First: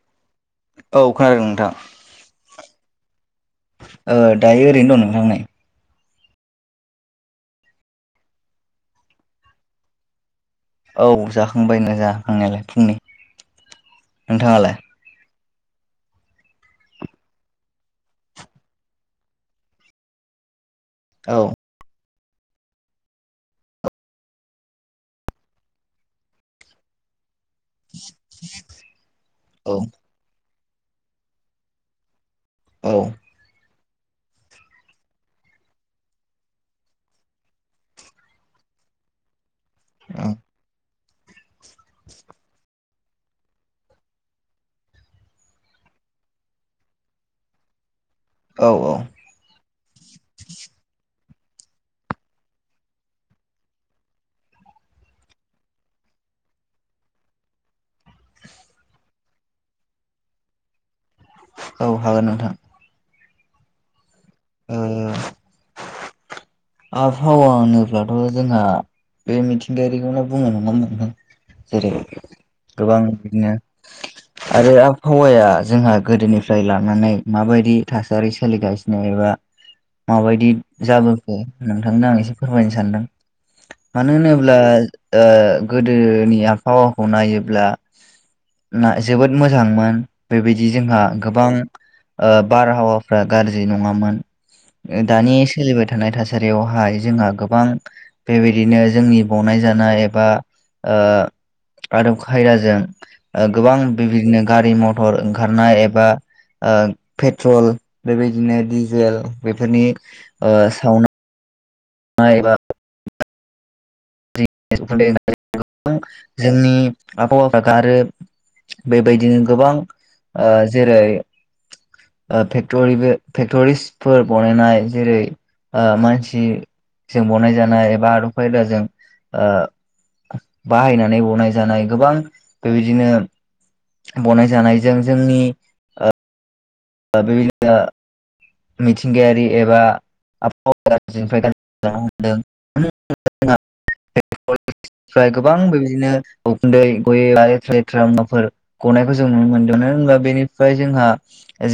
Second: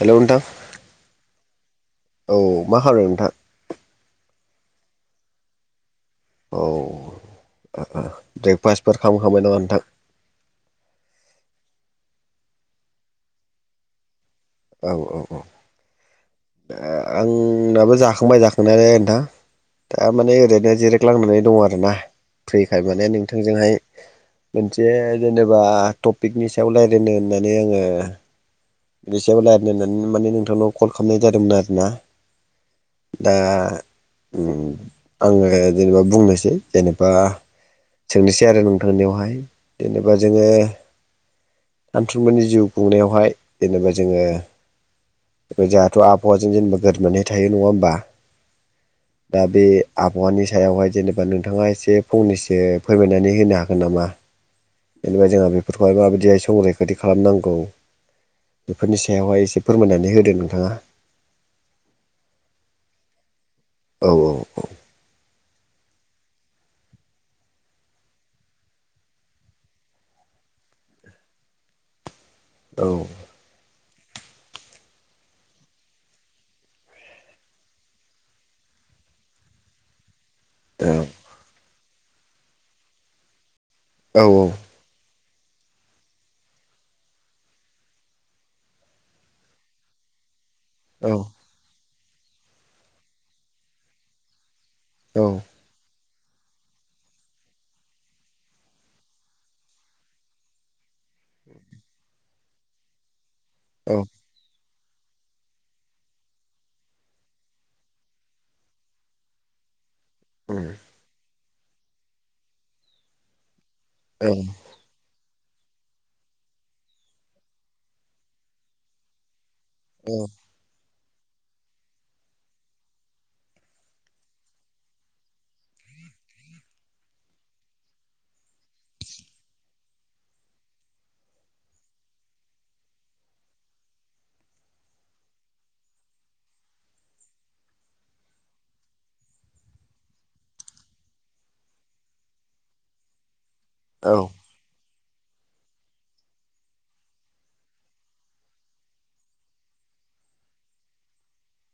हेलाव नोंथां औ खोनादों नोंथां औ मा खालादों नोंथां? ओ दायो ओरैनो दं नोंथां नै औ आफा ब्रेकफास्टफोर खालामखांबाय नामा नोंथां? औ जाखांबाय ना जाखांनायालाय फुंनि नोंथाङालाय औ औ औ ओ आंनाबो जाखांबाय जाखांनायालाय नोंथां थारमाने ओरैनो जिराय औ लांनानै दं आरोना। फ्रिखाय माने नोंथांजोंहाय मोनसे जेनेबा टपिकनि सायाव रायज्लायनो होननाय दे हमबा बेसेयाव दा दो औ नो माने नोंथांनाव कल खालामनाय जादोंमोन आरोना औ दा आङो जेनेबा बुंनोसै जेनेबा सोंनोसै आरो नोंथांनियावहाय जेनेबा जोङो सामथुममोननि जिउ खुंनायावहाय जेनेबा जोङो जाहाथ' आबहावाजों जेनेबा गोरबनानै थायो नङा होमबा औ औ दा बे आबहावानि सायावहाय जेनेबा नोंथाङा एसे फंनैसो फोरमायनानै होनो हागोन नामा? जेनेबा जोंहा बेफोरखौहाय माबायदिहाय संरैखाथि खालामनांगौ बेफोरनि सायावहाय एसे फोरमायनानै होदो नोंथाङा। औ हागोन नोंथां औ औ ओ आबहावा होनोब्लाथ' जोंहा बे मिथिंगायारिखौनो बुङो नङा होमबा नोंथां? जेरै औ गोबां बिदिनो [inaudible] आरो आबहावाया जोंहा गोदोनिफ्राय लानानै माबायदि थासारि सोलिगासिनो एबा माबायदि जाबोखो नोंथांनो आं एसे फोरमायनो सानदों मानो होनोब्ला ओ गोदोनि आबहावाखौ नायोब्ला ना जोबोद मोजांमोन। बेबायदि जोंहा औ गोबां ओ बारहावाफ्रा गाज्रि नङामोन। औ दानि सोलिबाय थानाय थासारियावहाय जोंहा गोबां। बेबायदिनो जोंनि बनाय जानाय एबा ओ आदब खायदाजों गोबां औ बेबायदिनो गारि मथर ओंखारनाय एबा ओ पेट्रल बेबायदिनो डिजेल बेफोरनि ओ मायबा औ गोबां जोंनि आबहावा गारो बेबायदिनो गोबां औ ओ जेरै ओ फेक्टरिबो फेक्टरिसफोर बानायनाय जेरै मानसिजों बनाय जानाय एबा आदब खायदाजों बाहायनानै बनाय जानाय गोबां बेबायदिनो बनाय जानायजों जोंनि [unintelligible] मिथिंगायारि एबा आबहावा गाजनिफ्राय ग्रि ज हदों औ गोबां बेबायदिनो उखुन्दै गयै लेथ्रा लेथ्रा मुवाफोर गनायखौ जों नुनो मोनदों मानो होनबा बेनिफ्राय जोंहा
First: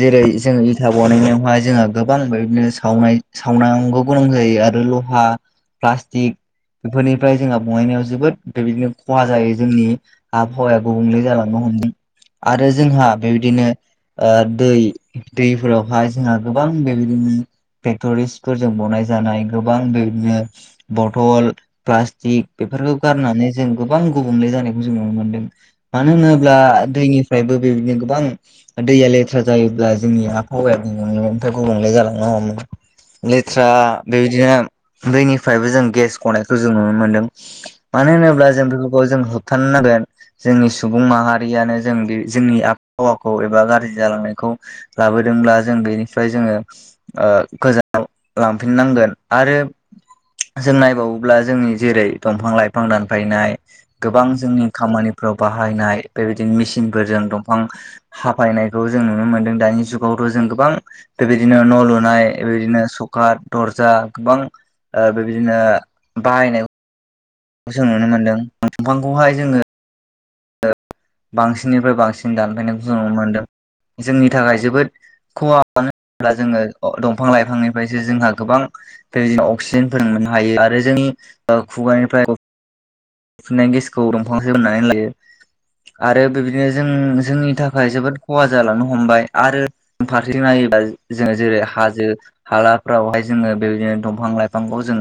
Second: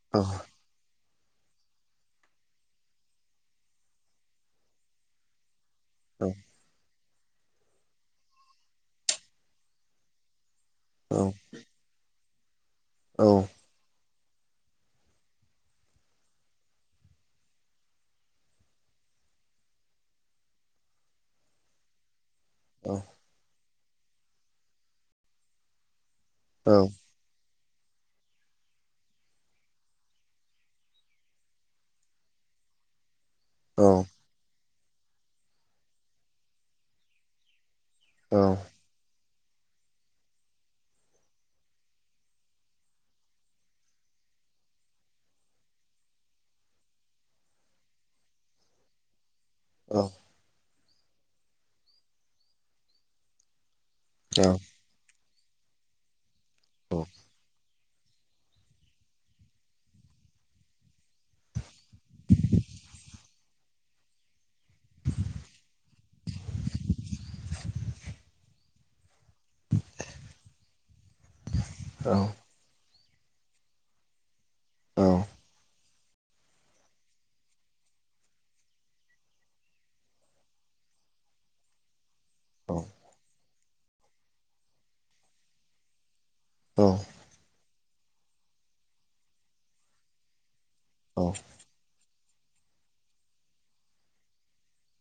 जेरै जों इथा बनायनायावहाय जोंहा गोबां बेदिनो सावनाय सावनांगौ गोनां जायो आरो लहा प्लास्टिक बेफोरनिफ्राय जोंहा बनायायनायाव जोबोद मफ्राय बिदिनो खहा जायो जोंनि आबहावाया गुबुंले जालांनो हमदों आरो जोंहा बेबायदिनो दै दैफोरावहाय जोंहा गोबां बेबायदिनो फेक्ट'रिसफोरजों बनाय जानाय गोबां बेबायदिनो बटल प्लास्टिक बेफोरखौ गारनानै जों गोबां गुबुंले जानायखौ जों नुनो मोनदों मानो होनोब अब्ला दै फ्रायबो बेबायदिनो गोबां दैया लेथ्रा जायोब्ला जोंनि आबहावाया ओमफ्राय गुबुंले जालांनो हमोमोन लेथ्रा बेबायदिनो दैनिफ्रायबो जों गेस गनायखौ जों नुनो मोनदों मानो होनोब्ला जों बेखौ जों होबथारनांगोन जोंनि सुबुं माहारियानो जों बे जोंनि आबहावाखौ एबा गाज्रि जालांनायखौ लाबोदोंब्ला जों बेनि फ्राय जोङो गोजान लांफिननांगोन आरो औ जों नायबावोब्ला जोंनि जेरै दंफां लाइफां दानफायनाय गोबां जोंनि खामानिफ्राव बाहायनाय बेबायदिनो मेचिनफोरजों दंफां' हाफायनायखौ जों नुनो मोनदों दानि जुगावथ' जों गोबां बेबायदिनो न' लुनाय बेबायदिनो सखा दरजा गोबां बेबायदिनो बाहायनाय जों नुनो मोन्दों दफांखौहाय जोङो। बांसिननिफ्राय बांसिन दानफायनायखौ जों नुनो मोनदों। जोंनि थाखाय जोबोद खहा [inaudible] होनब्ला जोङो दंफां लाइफांनिफ्रायसो जोंहा गोबां [unintelligible] अक्सिजेन फोर मोननो हायो आरो जोंनि ओ खुगानिफ्राय औ फुनाय गेसखौ दंफांसो होननानै लायो आरो बेदिनो जों जोंनि थाखाय जोबोद खहा जालांनो हमबाय आरो [unintelligible] नायोबा जोङो जेरै हाजो हालाफ्रावहाय जोङो बेबायदिनो दंफां लाइफांखौ जों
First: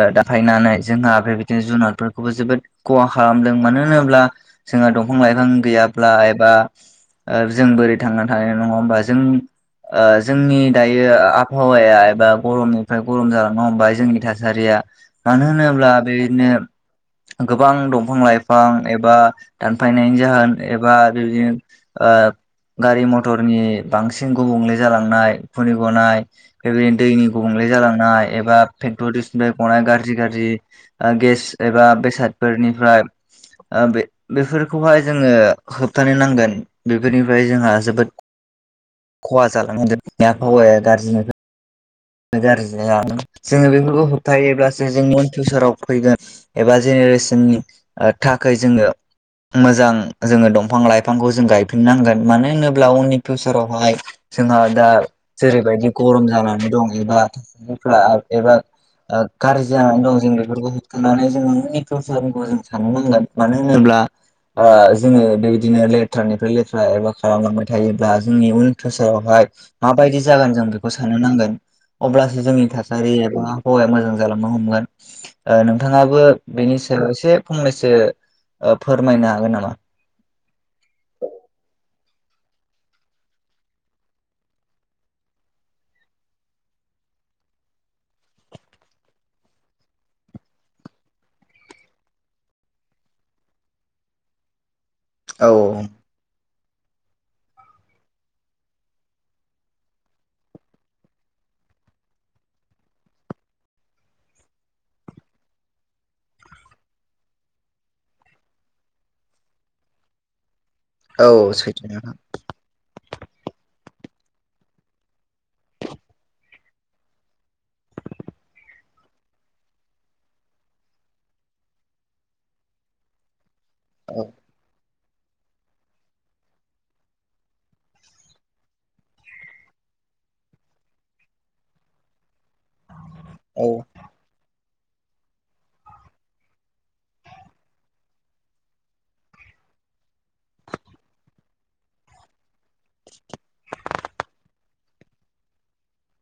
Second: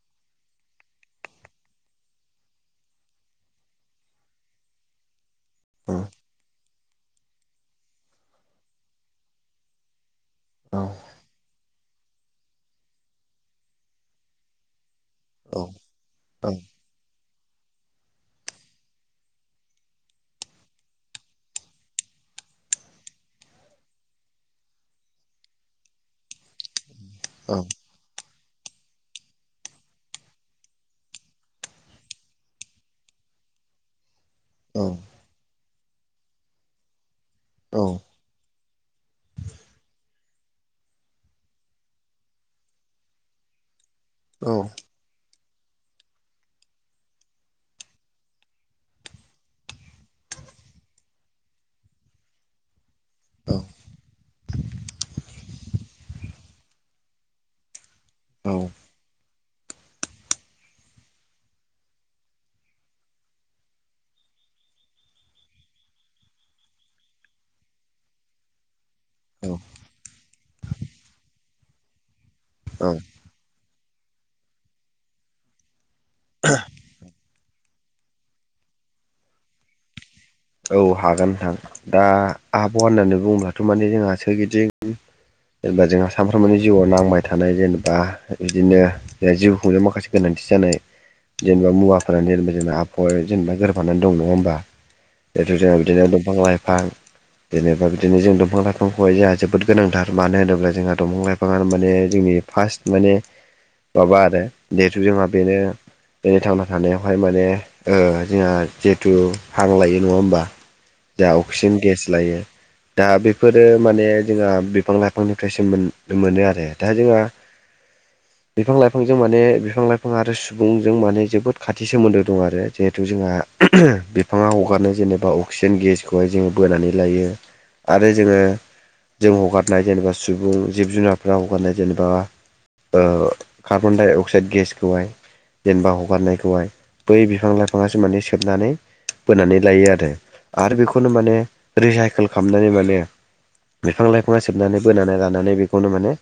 ओ दाफायनानै जोंहा बेबायदिनो जुनारफोरखौबो जोबोद खहा खालामदों मानो होनोब्ला जोंहा दंफां लाइफां गैयाब्ला एबा ओ जों बोरै थांनानै थानाय नङा होमबा जों जोंनि दायो आ बहावाया एबा गरमनिफ्राय गरम जालांनो हमबाय जोंनि थासारिया मानो होनोब्ला बेदिनो गोबां दंफां लाइफां एबा दानफायनायनि जाहोन एबा बिब्दि ओ गारि मथरनि बांसिन गुबुंले जालांनाय उखुन्दै गनाय बेबायदिनो दैनि औ गुबुंले जालांनाय एबा फेक्टरिसनिफ्राय गनाय गाज्रि-गाज्रि ओ गेस एबा बेसादफोरनिफ्राय बे औ बेफोरखौहाय जोङो होबथानो नांगोन बेफोरनिफ्राय जोंहा औ जोबोद ख खहा जालांदों [inaudible] आबहावाया गाज्रिनिफ्रा गाज्रि जालांदों जोङो बेफोरखौ होबथायायोब्लासो जों वान फिउसाराव फैगोन एबा जेनेरेसननि थाखाय जोङो मोजां जोङो दंफां लाइफांखौ जों गायफिननांगोन मानो होनो ब्ला उननि औ फिउसारावहाय जोंहा दा जेरैबायदि गरम जानानै बिबार [unintelligible] एबा औ ओ गाज्रि जानानै दं जों बेफोरखौ होबथानानै जों इयुननि फिवसारखौ जों साननो नांगोन मानो होनोब्ला ओ जोङो बेबायदिनो लेथ्रानिफ्राय लेथ्रा एबा खालामलांबाय थायोब्ला जोंनि उन थोसोरावहाय औ माबायदि जागोन जों बेखौ साननो नांगोन। अब्लासो जोंनि थासारि एबा हवाया मोजां जालांनो हमगोन। ओ नोंथाङाबो बेनि सायाव एसे फंनैसो ओ फोरमायनो हागोन नामा। औ हागोन नोंथां दा आबहावा होननानै बुङोब्लाथ' माने जोंहा सोरगिदिं जेनेबा जोंहा सानफ्रोमबोनि जिउआव नांबाय थानाय जेनेबा बिदिनो जिउ खुंनायाव माखासे गोनांथि जानाय जेनेबा मुवाफोरानो [unintelligible] जेनेबा आबहावा जेनेबा गोरफानानानै दं नङा होमबा [unintelligible] औ बिदिनो दंफां लाइफां जेनेबा बिदिनो जों दंफां लाइफांखौहाय जोंहा जोबोद गोनांथार मानो होनोब्ला जोंहा दंफां लाइफाङानो माने जोंनि फाष्ट माने माबा आरो जिहेथु जोंहा बेनो जोंनि थांना थानायावहाय माने जोंहा जिहेथु हां लायो नङा होमबा औ जोहा अक्सिजेन सैथो गेस नोंथां लायो दा बेफोरो माने जोंहा बिफां लाइफांनिफ्रायसो मोन-मोनो आरो दा जोंहा [inaudible] बिफां लाइफांजों माने बिफां लाइफां आरो सुबुंजों माने जोबोद खाथि सोमोन्दो दं आरो जिहेथु जोंहा [unintelligible] औ बिफाङा हगारनाय जेनेबा अक्सिजेन गेसखौहाय जोङो बोनानै लायो आरो जोङो जों हगारनाय जेनेबा सुबुं जिब जुनारफोरा हगारनाय जेनेबा ओ औ कार्बन डाइ अक्साइड गेसखौहाय जेनेबा हगारनायखौहाय बै बिफां लाइफाङासो माने सोबनानै बोनानै लायो आरो आरो बेखौनो माने रिसाइकेल खालामनानै माने बिफां लाइफाङा सेबनानै बोनानै रानानानै बेखौनो माने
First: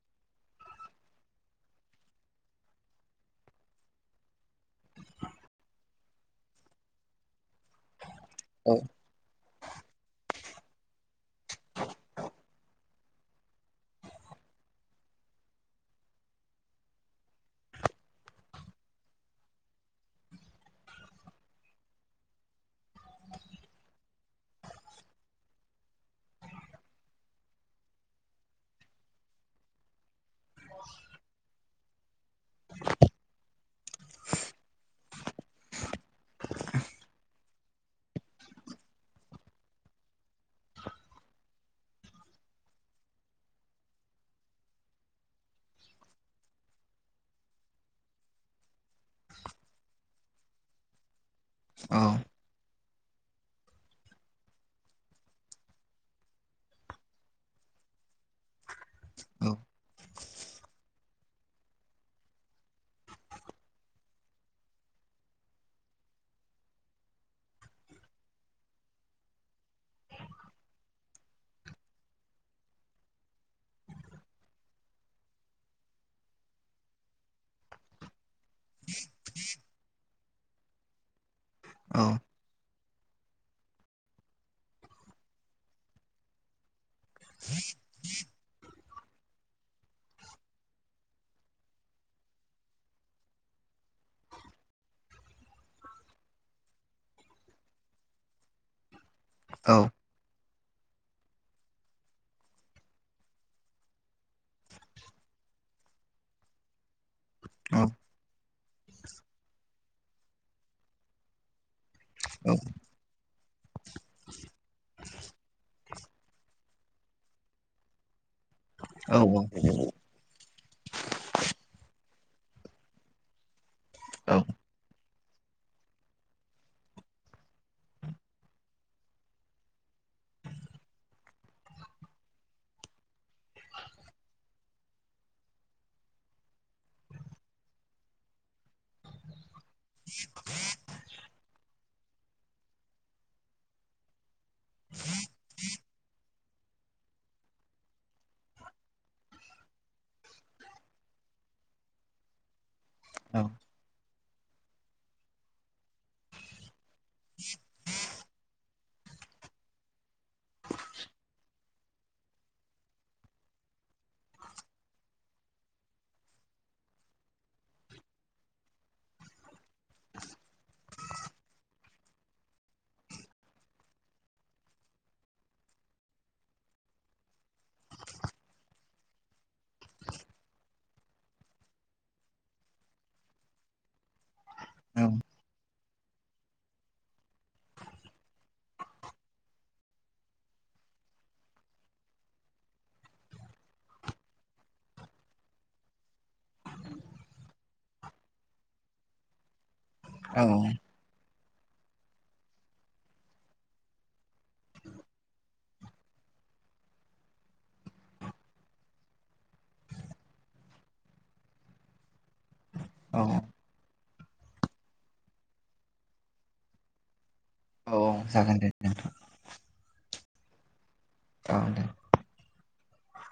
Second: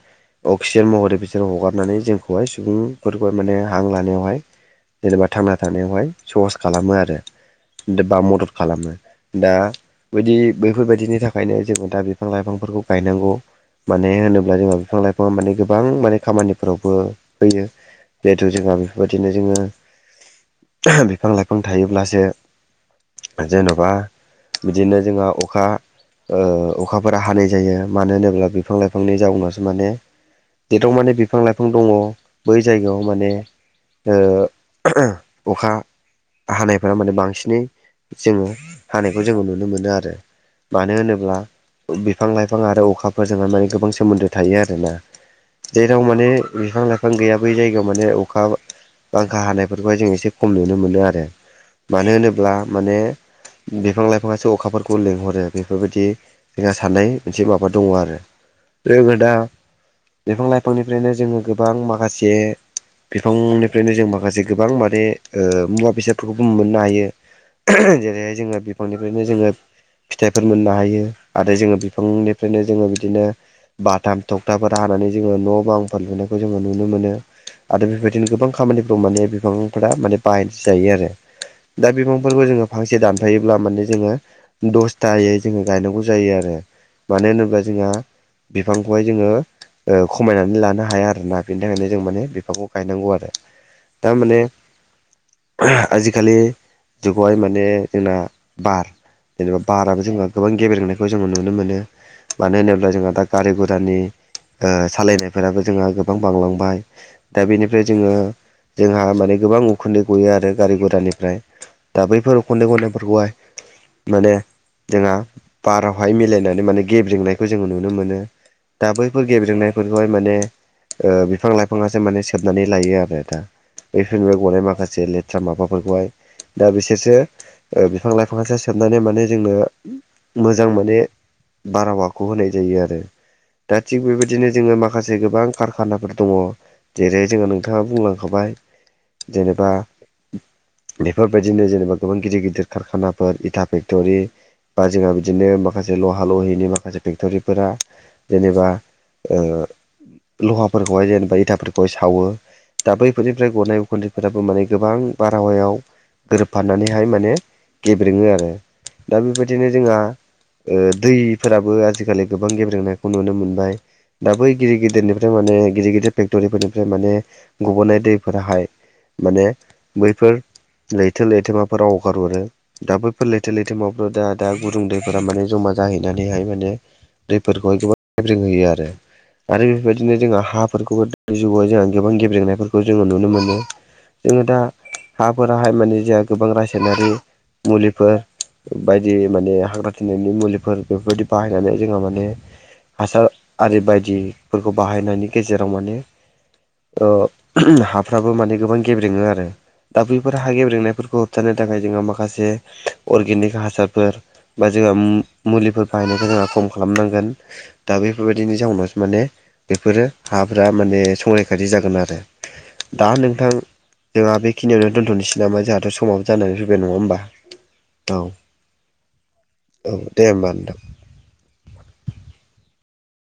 अक्सिजेन महरै बिसोर हगारनानै जोंखौहाय सुबुंफोरखौहाय माने हां लानायावहाय जेनेबा थांना थानायावहाय सहस खालामो आरो दो बा मदद औ खालामो। दा बिदि बैफोरबायदिनि थाखायनो जोङो दा बिफां लाइफांफोरखौ गायनांगौ। माने होनोब्ला जोंहा बिफां लाइफां माने गोबां माने खामानिफोरावबो होयो। जिहेथु जोंहा बेफोरबायदिनो जोङो बिफां लाइफां थायोब्लासो जेन'बा बिदिनो जोंहा अखा ओ अखाफोरा हानाय जायो मानो होनोब्ला बिफां लाइफांनि जाउनावसो माने जेथाव माने बिफां लाइफां दङ बै जायगायाव माने ओ अखा हानायफोरा माने बांसिनै जोङो हानायखौ जोङो नुनो मोनो आरो। मानो होनोब्ला बिफां लाइफां आरो अखाफोरजोंहाय माने गोबां सोमोन्दो थायो आरोना। जेराव माने बिफां लाइफां गैया बै जायगायाव माने अखा बांखा हानायफोरखौहाय जों एसे खम नुनो मोनो आरो मानो होनोब्ला माने बिफां लाइफांआसो अखाफोरखौ लिंहरो बेफोरबायदि जोंहा साननाय मोनसे माबा दङ आरो। जों दा औ बिफां लाइफांनि फ्रायनो जोङो गोबां माखासे बिफांनिफ्रायनो जों माखासे गोबां माने ओ मुवा बेसादफोरखौबो मोननो हायो। जेरैहाय जोङो बिफांनिफ्रायनो जोङो फिथाइफोर मोननो हायो आरो जोङो बिफांनिफ्रायनो जोङो बिदिनो बाथाम थखथाफोर हानानै जोङो न' बांफोर लुनायखौ जोङो नुनो मोनो आरो बेबायदिनो गोबां खामानिफ्राव माने बिफांफोरा माने बाहाय जायो आरो दा औ बिफां फोरखौ जोङो फांसे दानफायोब्ला माने जोङो दसथायै जोङो गायनांगौ जायो आरो। मानो होनोब्ला जोंहा बिफांखौहाय जोङो ओ खमायनानै लानो हाया आरोोना बेनि थाखायनो जों माने बिफांखौ गायनांगौ आरो। थारमाने आजिखालि जोंखौहाय माने जोंना‌ बार जेनेबा औ बारा जोंङो गोबां गेबेलेेंनायखौ जोङो नुनो मोनो मानो होनोब्ला जोंहा दा गारि गुरानि ओ सालायनायफोराबो जोंहा गोबां बांलांबाय दा औ बेनिफ्राय जोंङो जोंहा माने‌ गोबां उखुन्दै गयो आरो गारि गुरानिफ्राय दा बैफोर औ उखुन्दै गनायफोरखौहाय माने जोंहा बारावहाय मिलायनानै माने गेब्रेनायखौ जोङो नुनो मोनो। दा बैफोर गेब्रेनायफोरखौहाय माने ओ बिफां लाइफाङासो माने सोबनानै लायो आरो दा। बे फिन औ बे गनाय माखासे लेथ्रा माबाफोरखौहाय दा बिसोरसो ओ बिफां लाइफांआ सो सबनानै माने जोङो मोजां माने बारहावाखौ होनाय जायो आरो ‌। दा थिग बेबायदिनो जोङो माखासे गोबां कारखानाफोर दङ जेरै जोङो नोंथाङा बुंलांखाबाय जेनेबा बेफोरबायदिनो जेनेबा गोबां गिदिर गिदिर कारखानाफोर इथा फेक्ट'रि बा जोंहा बिदिनो माखासे लहा ल'हिनि माखासे फेक्ट'रिफोरा जेनेबा ओ लहाफोरखौहाय जेनेबा इथाफोरखौहाय सावो। दा बैफोर निफ्राय गनाय उखुन्दैफ्राबो माने गोबां बारहावायाव गोरोबफानानैहाय माने गेब्रेङो आरो दा बेबायदिनो जोंहा ओ दैफोराबो आजिखालि गोबां गेब्रेनायखौ नुनो मोनबाय। दा बै गिदिर गिदिरनिफ्राय माने गिदिर गिदिर फेक्ट'रिफोरनिफ्राय माने गब'नाय दैफोराहाय माने बैफोर लैथो लैथोमाफोराव हगारहरो। दा बैफोर लैथो लैथोमाफ्राव दा दा गुदुं दैफोरा माने जमा जाहैनानैहाय माने दैफोरखौहाय गोबां गेब्रेंहोयो आरो। आरो बेफोरबायदिनो जोंहा हाफोरखौबो दानि जुगआव जोंहा गोबां गेब्रेनायफोरखौ जोङो नुनो मोनो। जोङो दा औ ‌। हाहाय माने जोंहा गोबां रासायनारि मुलिफोर बायदि माने हाग्रा थिनायनि मुलिफोर बेफोरबायदि बाहायनानै जोङो माने हासार आरि बायदिफोरखौ बाहायनायनि गेजेराव माने ओ हाफ्राबो माने गोबां गेब्रेङो आरो दा बैफोर हा गेब्रेंनायफोरखौ हमथानो थाखाय जोंङो माखासे अर्गेनिक हासारफोर बा जोंहा मुलिफोर बाहायनायखौ जोंहा खम खालामनांगोन। दा बेफोरबायदिनि जाउनावसो माने बेफोरो हाफोरा माने संरैखाथि जागोन आरो। दा औ नोंथां जोंहा बेखिनियावनो दोनथ'नोसै नामा जोंहाथ' समावाब जानानै फैबाय नङा होमबा। औ जागोन दे नोंथां। औ दे होमबा नोंथां। ओ दे